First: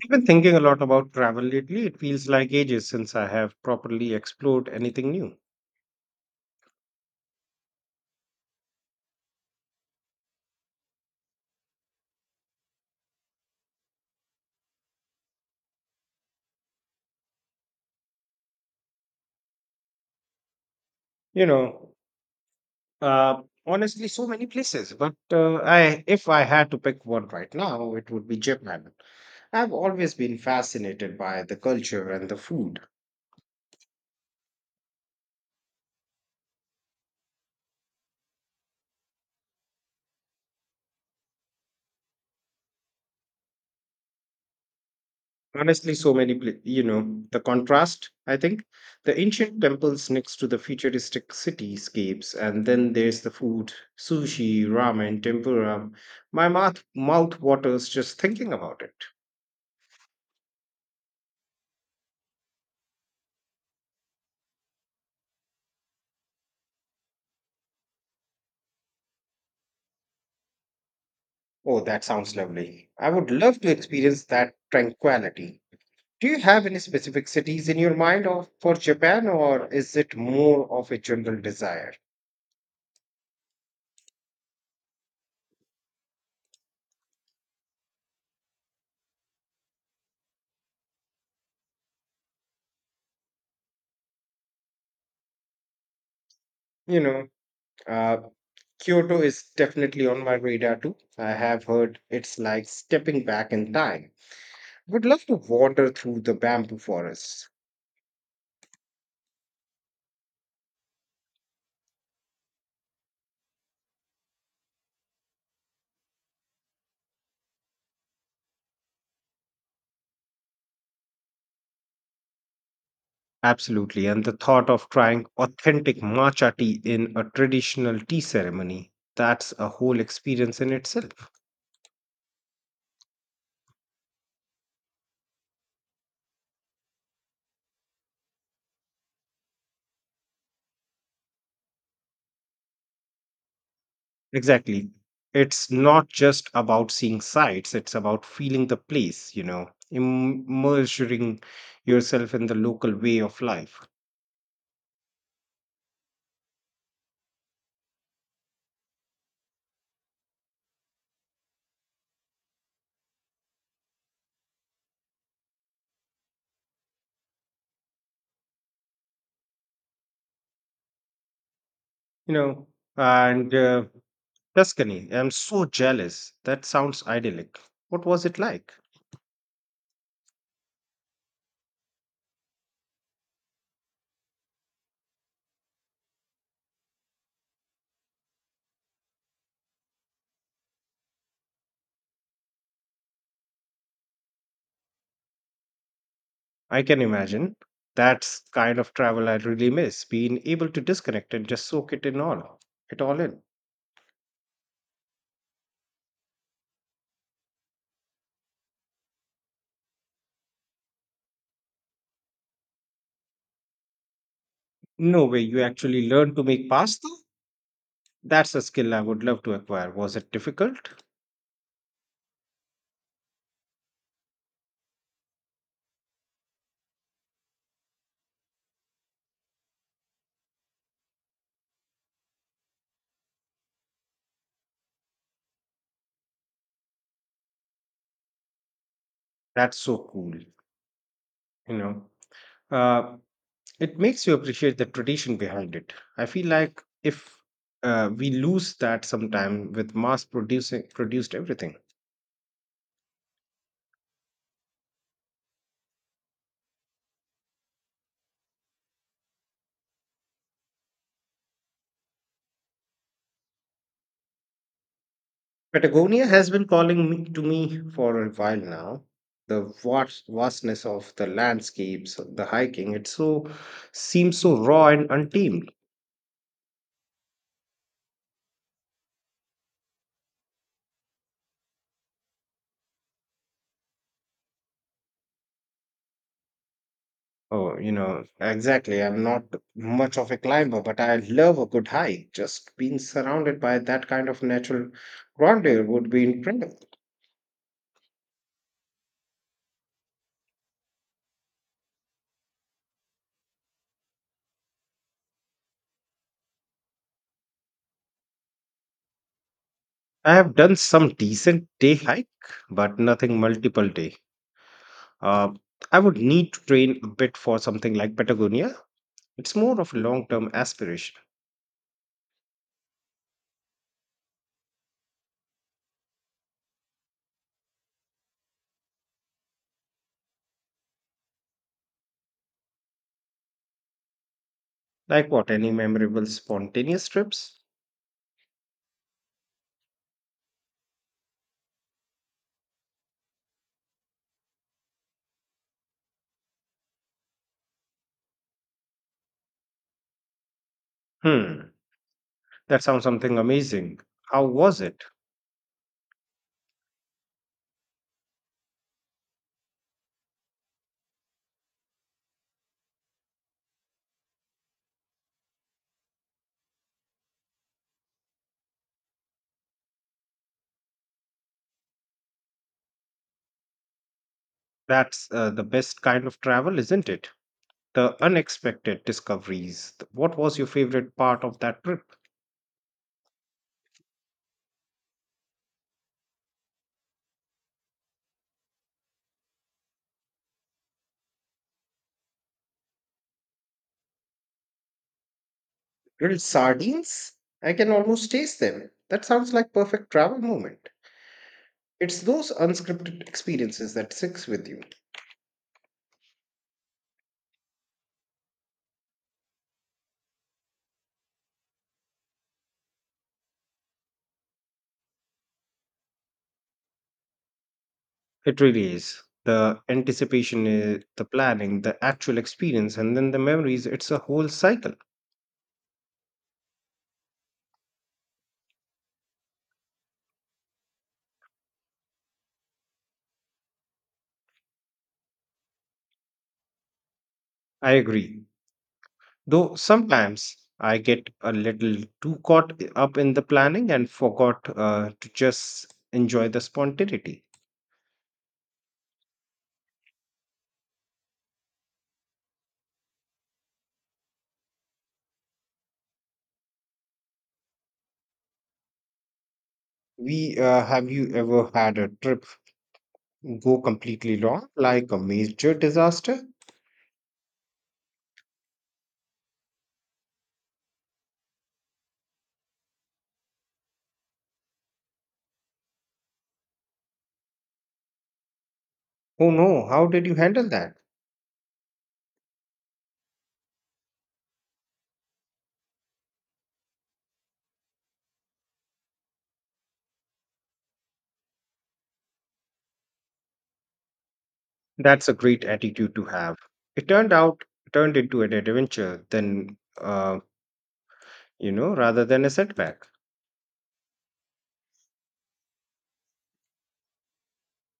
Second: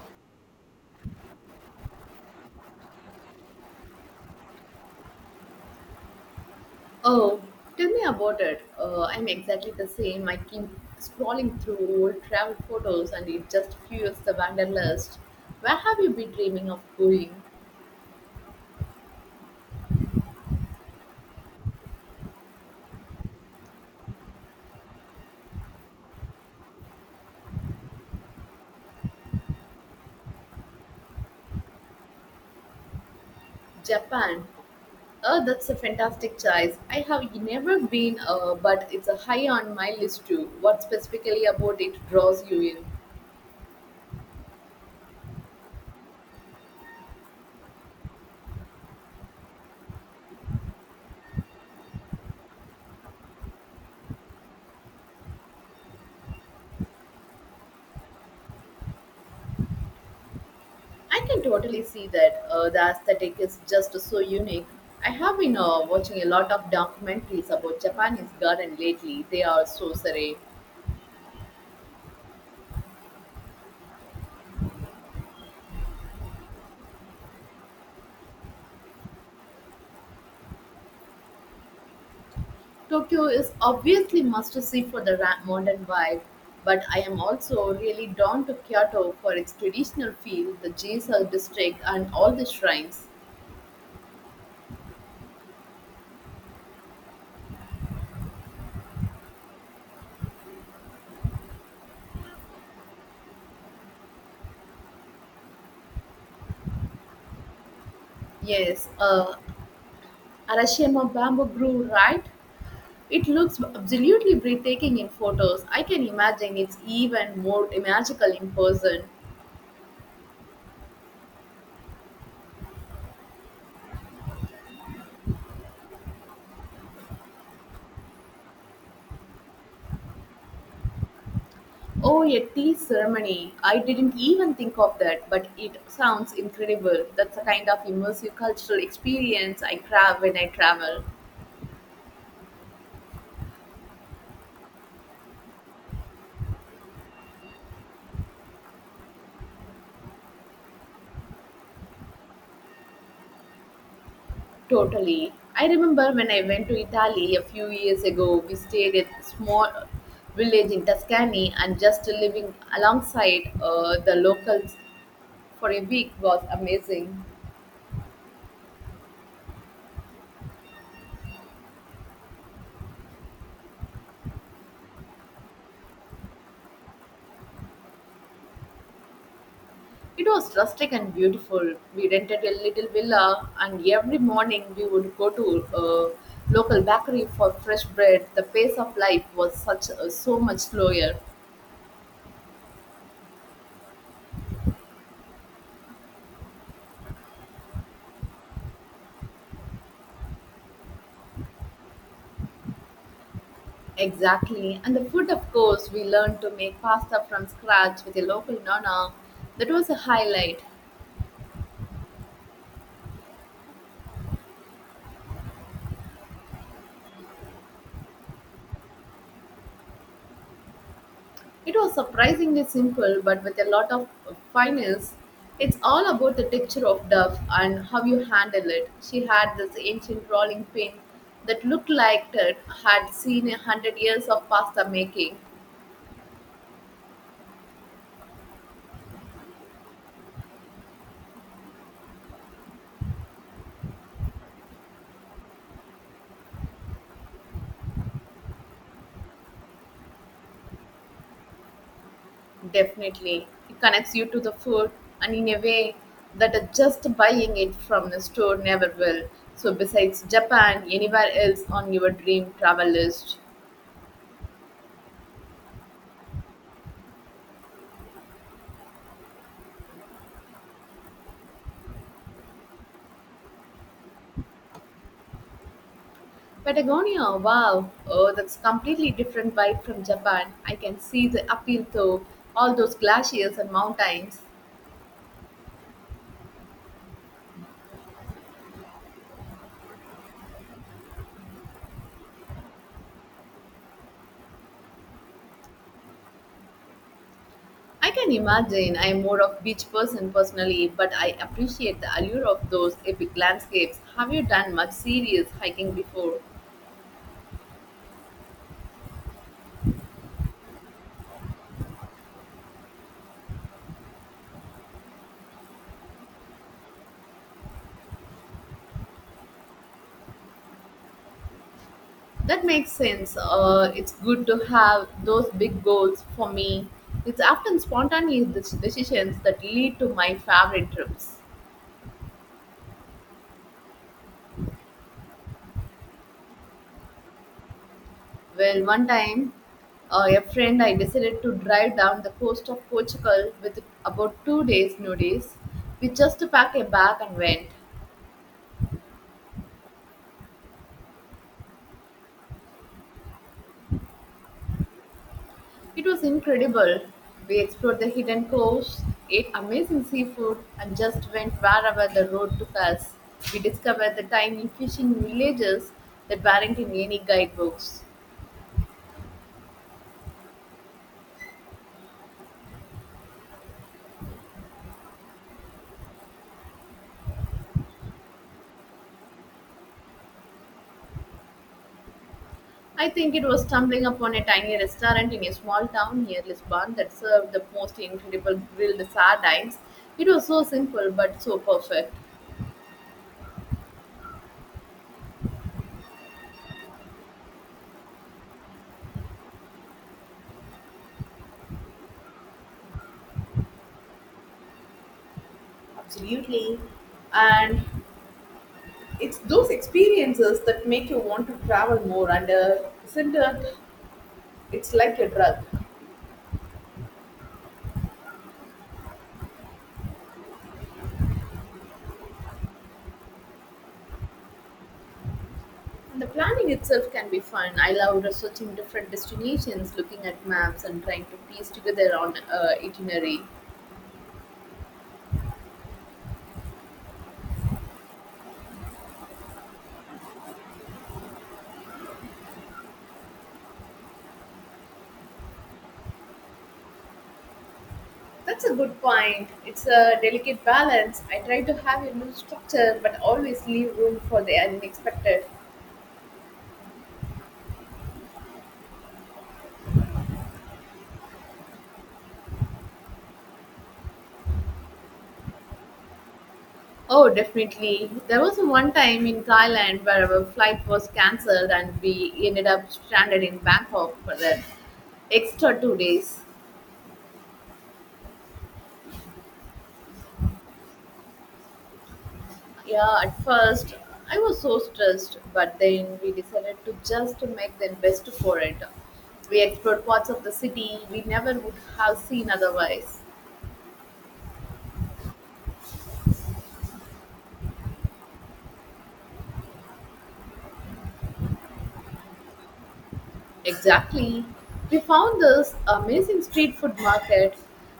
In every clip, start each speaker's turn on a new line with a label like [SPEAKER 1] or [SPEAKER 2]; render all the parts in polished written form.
[SPEAKER 1] I've been thinking a lot about travel lately. It feels like ages since I have properly explored anything new.
[SPEAKER 2] Oh, tell me about it. I'm exactly the same. I keep scrolling through old travel photos, and it just fuels the wanderlust. Where have you been dreaming of going?
[SPEAKER 1] You know, Honestly, so many places, but I if I had to pick one right now, it would be Japan. I've always been fascinated by the culture and the food.
[SPEAKER 2] Japan. Oh, that's a fantastic choice. I have never been, but it's a high on my list too. What specifically about it draws you in?
[SPEAKER 1] Honestly, so many, the contrast, I think. The ancient temples next to the futuristic cityscapes, and then there's the food sushi, ramen, tempura. My mouth waters just thinking about it.
[SPEAKER 2] I can totally see that. The aesthetic is just so unique. I have been watching a lot of documentaries about Japanese garden lately. They are so serene.
[SPEAKER 1] Oh, that sounds lovely. I would love to experience that tranquility. Do you have any specific cities in your mind of, for Japan, or is it more of a general desire?
[SPEAKER 2] Tokyo is obviously must see for the modern vibe, but I am also really drawn to Kyoto for its traditional feel, the Giselle district, and all the shrines.
[SPEAKER 1] You know, Uh, Kyoto is definitely on my radar too. I have heard it's like stepping back in time. Would love to wander through the bamboo forests.
[SPEAKER 2] Yes, Arashiyama bamboo grew right. It looks absolutely breathtaking in photos. I can imagine it's even more magical in person.
[SPEAKER 1] Absolutely. And the thought of trying authentic matcha tea in a traditional tea ceremony, that's a whole experience in itself.
[SPEAKER 2] Oh, a tea ceremony. I didn't even think of that, but it sounds incredible. That's the kind of immersive cultural experience I crave when I travel.
[SPEAKER 1] Exactly. It's not just about seeing sights, it's about feeling the place, you know, immersing yourself in the local way of life,
[SPEAKER 2] Totally. I remember when I went to Italy a few years ago, we stayed at a small village in Tuscany, and just living alongside the locals for a week was amazing.
[SPEAKER 1] you know, and Tuscany, I'm so jealous. That sounds idyllic. What was it like?
[SPEAKER 2] It was rustic and beautiful. We rented a little villa, and every morning we would go to a local bakery for fresh bread. The pace of life was such so much slower.
[SPEAKER 1] I can imagine. That's kind of travel I really miss, being able to disconnect and just soak it in all, it all in.
[SPEAKER 2] Exactly. And the food, of course, we learned to make pasta from scratch with a local nonna. That was a highlight.
[SPEAKER 1] No way, you actually learned to make pasta? That's a skill I would love to acquire. Was it difficult?
[SPEAKER 2] It was surprisingly simple, but with a lot of finesse. It's all about the texture of dough and how you handle it. She had this ancient rolling pin that looked like it had seen 100 years of pasta making.
[SPEAKER 1] That's so cool, you know. Uh, it makes you appreciate the tradition behind it. I feel like if we lose that sometime with mass producing produced everything.
[SPEAKER 2] Definitely. It connects you to the food, and in a way that just buying it from the store never will. So, besides Japan, anywhere else on your dream travel list?
[SPEAKER 1] Patagonia has been calling to me for a while now. The vastness of the landscapes, the hiking, it so seems so raw and untamed.
[SPEAKER 2] Patagonia, wow. Oh, that's completely different vibe from Japan. I can see the appeal though, all those glaciers and mountains.
[SPEAKER 1] Exactly. I'm not much of a climber, but I love a good hike. Just being surrounded by that kind of natural grandeur would be incredible.
[SPEAKER 2] I can imagine I am more of beach person personally, but I appreciate the allure of those epic landscapes. Have you done much serious hiking before?
[SPEAKER 1] I have done some decent day hike, but nothing multiple day. Uh, I would need to train a bit for something like Patagonia. It's more of a long-term aspiration.
[SPEAKER 2] That makes sense. It's good to have those big goals for me. It's often spontaneous decisions that lead to my favorite trips.
[SPEAKER 1] Like what? Any memorable spontaneous trips?
[SPEAKER 2] Well, one time, a friend I decided to drive down the coast of Portugal with about 2 days' notice. We just packed a bag and went.
[SPEAKER 1] Hmm, that sounds something amazing. How was it?
[SPEAKER 2] It was incredible. We explored the hidden coast, ate amazing seafood, and just went wherever the road took us. We discovered the tiny fishing villages that weren't in any guidebooks.
[SPEAKER 1] That's the best kind of travel, isn't it? The unexpected discoveries. What was your favorite part of that trip?
[SPEAKER 2] I think it was stumbling upon a tiny restaurant in a small town near Lisbon that served the most incredible grilled sardines. It was so simple but so perfect.
[SPEAKER 1] Grilled sardines? I can almost taste them. That sounds like perfect travel moment. It's those unscripted experiences that sticks with you.
[SPEAKER 2] Absolutely. And it's those experiences that make you want to travel more, and isn't it? It's like a drug.
[SPEAKER 1] It really is. The anticipation, the planning, the actual experience, and then the memories. It's a whole cycle.
[SPEAKER 2] The planning itself can be fun. I love researching different destinations, looking at maps, and trying to piece together on itinerary.
[SPEAKER 1] I agree. Though sometimes I get a little too caught up in the planning and forgot to just enjoy the spontaneity.
[SPEAKER 2] That's a good point. It's a delicate balance. I try to have a loose structure but always leave room for the unexpected.
[SPEAKER 1] We Have you ever had a trip go completely wrong, like a major disaster?
[SPEAKER 2] Oh, definitely. There was one time in Thailand where our flight was cancelled and we ended up stranded in Bangkok for the extra 2 days.
[SPEAKER 1] Oh no, how did you handle that?
[SPEAKER 2] Yeah, at first I was so stressed, but then we decided to just make the best for it. We explored parts of the city we never would have seen otherwise.
[SPEAKER 1] That's a great attitude to have. It turned into an adventure, rather than a setback.
[SPEAKER 2] Exactly. We found this amazing street food market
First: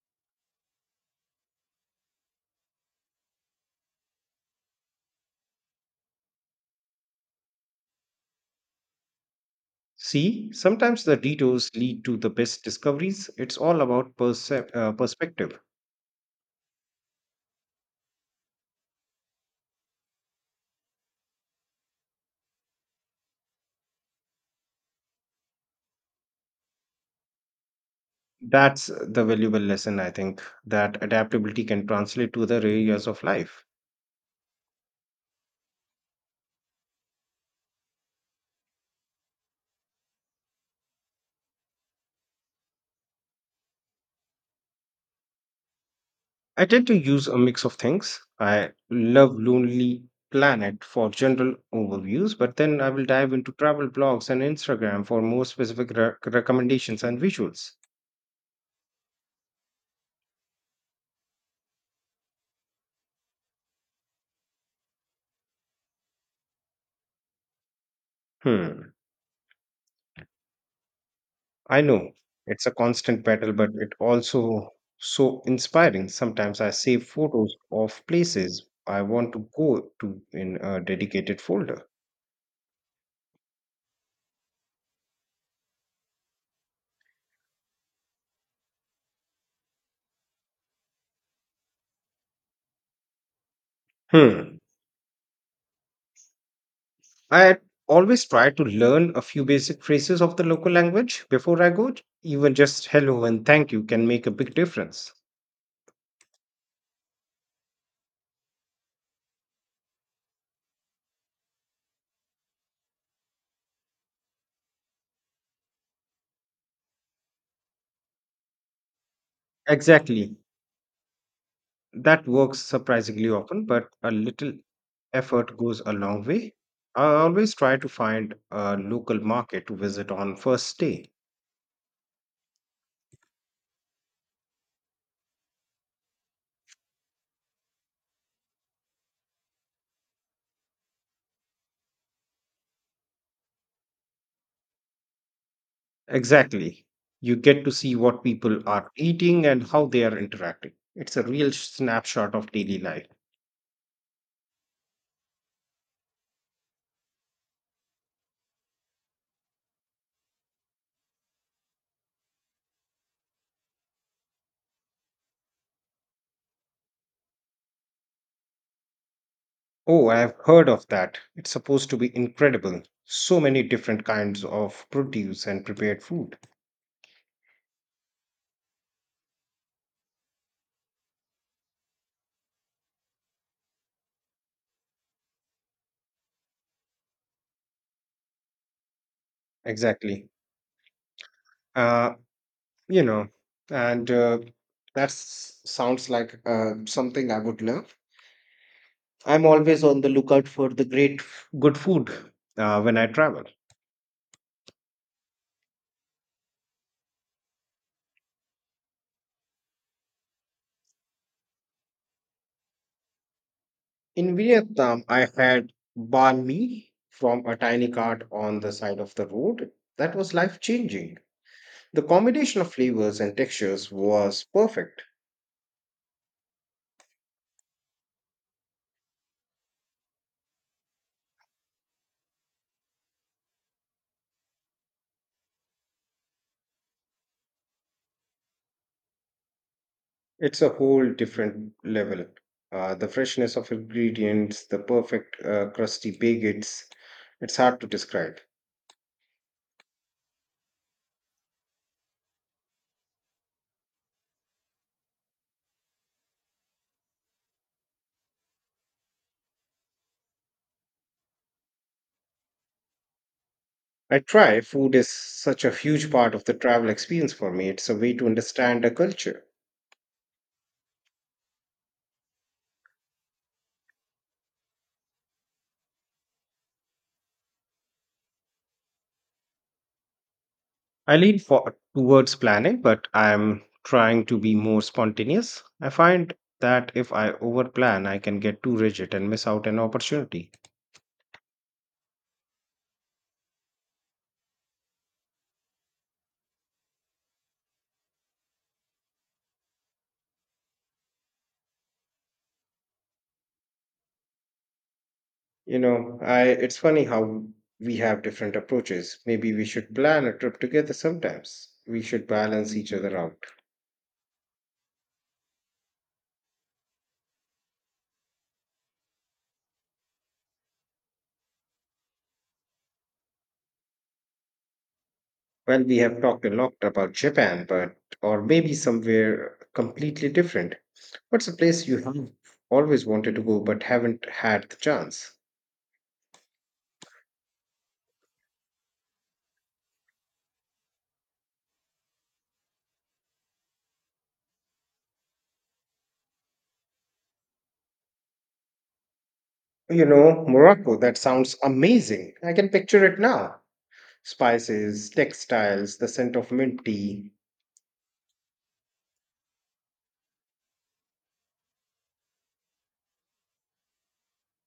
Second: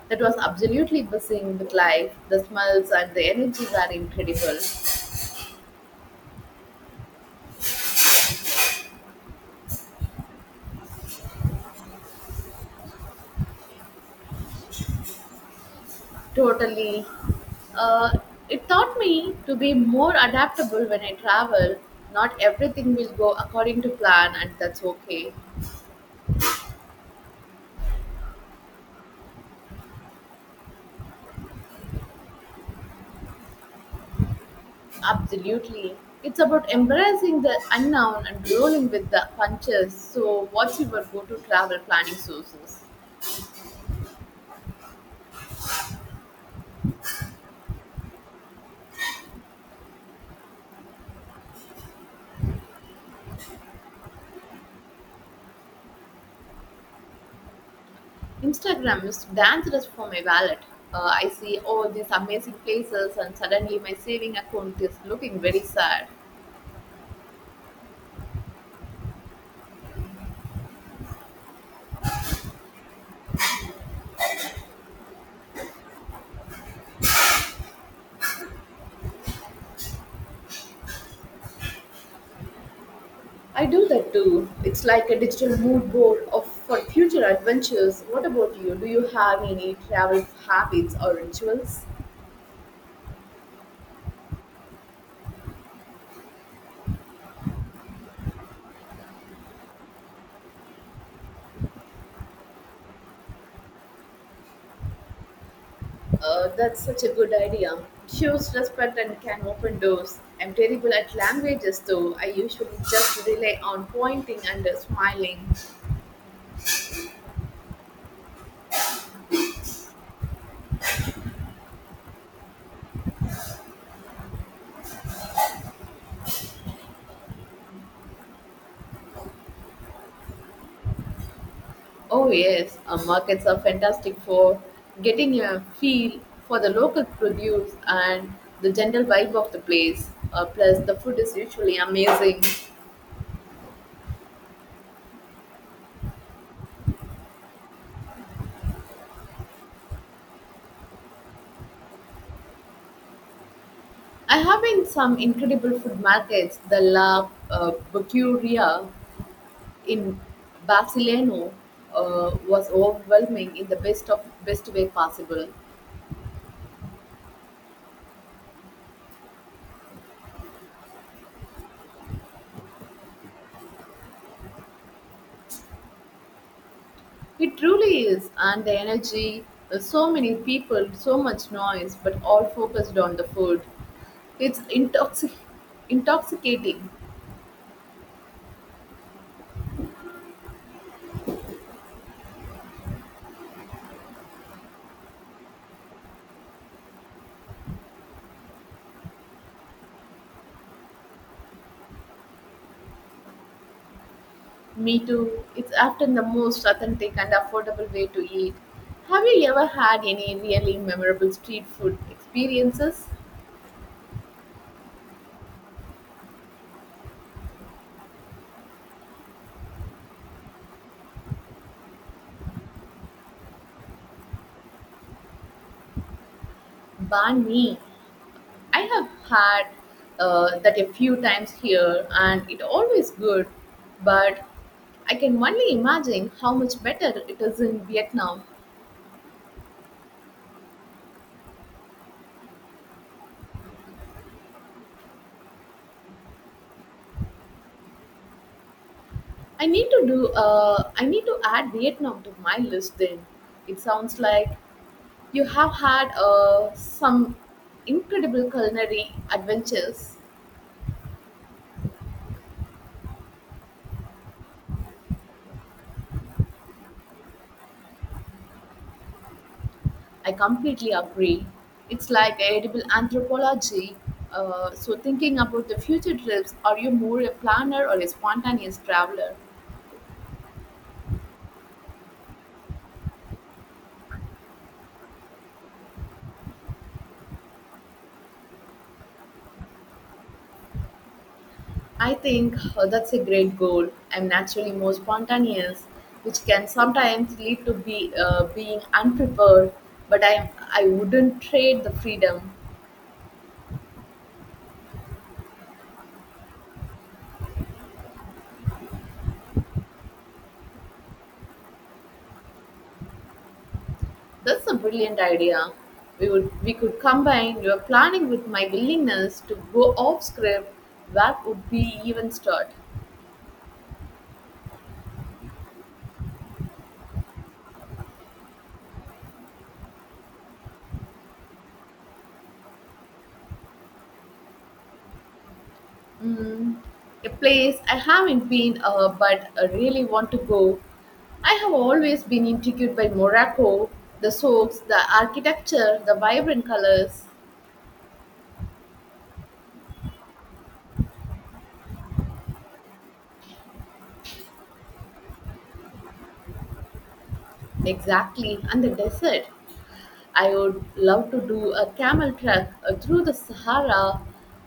[SPEAKER 2] that was absolutely buzzing with life. The smells and the energy were incredible.
[SPEAKER 1] See, sometimes the detours lead to the best discoveries. It's all about perspective.
[SPEAKER 2] Totally. Uh, it taught me to be more adaptable when I travel. Not everything will go according to plan, and that's okay.
[SPEAKER 1] That's the valuable lesson, I think, that adaptability can translate to other areas of life.
[SPEAKER 2] Absolutely. It's about embracing the unknown and rolling with the punches. So, what's your go to travel planning sources?
[SPEAKER 1] I tend to use a mix of things. I love Lonely Planet for general overviews, but then I will dive into travel blogs and Instagram for more specific recommendations and visuals.
[SPEAKER 2] Instagram is dangerous for my wallet. I see all these amazing places, and suddenly my saving account is looking very sad.
[SPEAKER 1] Hmm, I know it's a constant battle, but it also so inspiring. Sometimes I save photos of places I want to go to in a dedicated folder.
[SPEAKER 2] I do that too. It's like a digital mood board of for future adventures. What about you? Do you have any travel habits or rituals?
[SPEAKER 1] Hmm. I always try to learn a few basic phrases of the local language before I go. Even just hello and thank you can make a big difference.
[SPEAKER 2] That's such a good idea. Shows respect and can open doors. I'm terrible at languages though. I usually just rely on pointing and smiling.
[SPEAKER 1] Exactly. That works surprisingly often, but a little effort goes a long way. I always try to find a local market to visit on first day.
[SPEAKER 2] Oh yes, markets are fantastic for getting a feel for the local produce and the general vibe of the place. Plus, the food is usually amazing.
[SPEAKER 1] Exactly. You get to see what people are eating and how they are interacting. It's a real snapshot of daily life.
[SPEAKER 2] I have been some incredible food markets, the La Bucuria in Barcelona was overwhelming in the best of best way possible.
[SPEAKER 1] Oh, I've heard of that. It's supposed to be incredible. So many different kinds of produce and prepared food.
[SPEAKER 2] It truly is, and the energy, so many people, so much noise, but all focused on the food. It's intoxicating.
[SPEAKER 1] Exactly. Uh, you know, and that sounds like something I would love. I'm always on the lookout for the great good food when I travel.
[SPEAKER 2] Me too. It's often the most authentic and affordable way to eat. Have you ever had any really memorable street food experiences?
[SPEAKER 1] In Vietnam, I had banh mi from a tiny cart on the side of the road. That was life changing. The combination of flavors and textures was perfect.
[SPEAKER 2] Banh mi. I have had that a few times here, and it always good. But I can only imagine how much better it is in Vietnam.
[SPEAKER 1] It's a whole different level. The freshness of ingredients, the perfect crusty baguettes, it's hard to describe.
[SPEAKER 2] I need to do. I need to add Vietnam to my list. Then it sounds like you have had some incredible culinary adventures.
[SPEAKER 1] I try, food is such a huge part of the travel experience for me. It's a way to understand a culture.
[SPEAKER 2] I completely agree. It's like edible anthropology. So thinking about the future trips, are you more a planner or a spontaneous traveler?
[SPEAKER 1] I lean towards planning, but I'm trying to be more spontaneous. I find that if I overplan, I can get too rigid and miss out an opportunity.
[SPEAKER 2] I think that's a great goal. I'm naturally more spontaneous, which can sometimes lead to be being unprepared. But I wouldn't trade the freedom.
[SPEAKER 1] You know, I it's funny how we have different approaches. Maybe we should plan a trip together sometimes. We should balance each other out.
[SPEAKER 2] That's a brilliant idea. We could combine your planning with my willingness to go off script. That would be even start.
[SPEAKER 1] Well, we have talked a lot about Japan, but or maybe somewhere completely different. What's a place you have always wanted to go but haven't had the chance?
[SPEAKER 2] Mm, a place I haven't been, but I really want to go. I have always been intrigued by Morocco, the soaks, the architecture, the vibrant colors.
[SPEAKER 1] You know, Morocco, that sounds amazing. I can picture it now. Spices, textiles, the scent of mint tea.
[SPEAKER 2] Exactly, and the desert. I would love to do a camel trek through the Sahara.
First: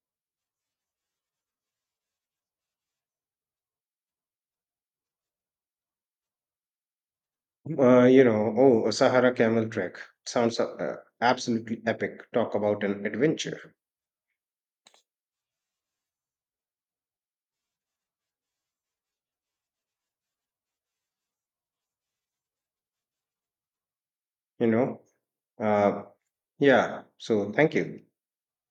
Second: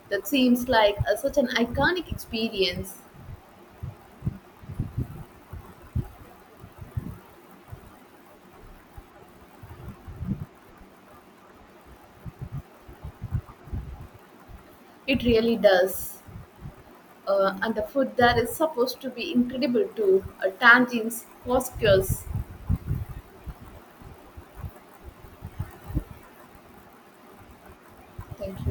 [SPEAKER 2] That seems like such an iconic experience.
[SPEAKER 1] Oh, a Sahara camel trek. Sounds absolutely epic. Talk about an adventure,
[SPEAKER 2] It really does. And the food there is supposed to be incredible too. Tangines, couscous.
[SPEAKER 1] you know? Uh, yeah, so thank you.
[SPEAKER 2] Thank you.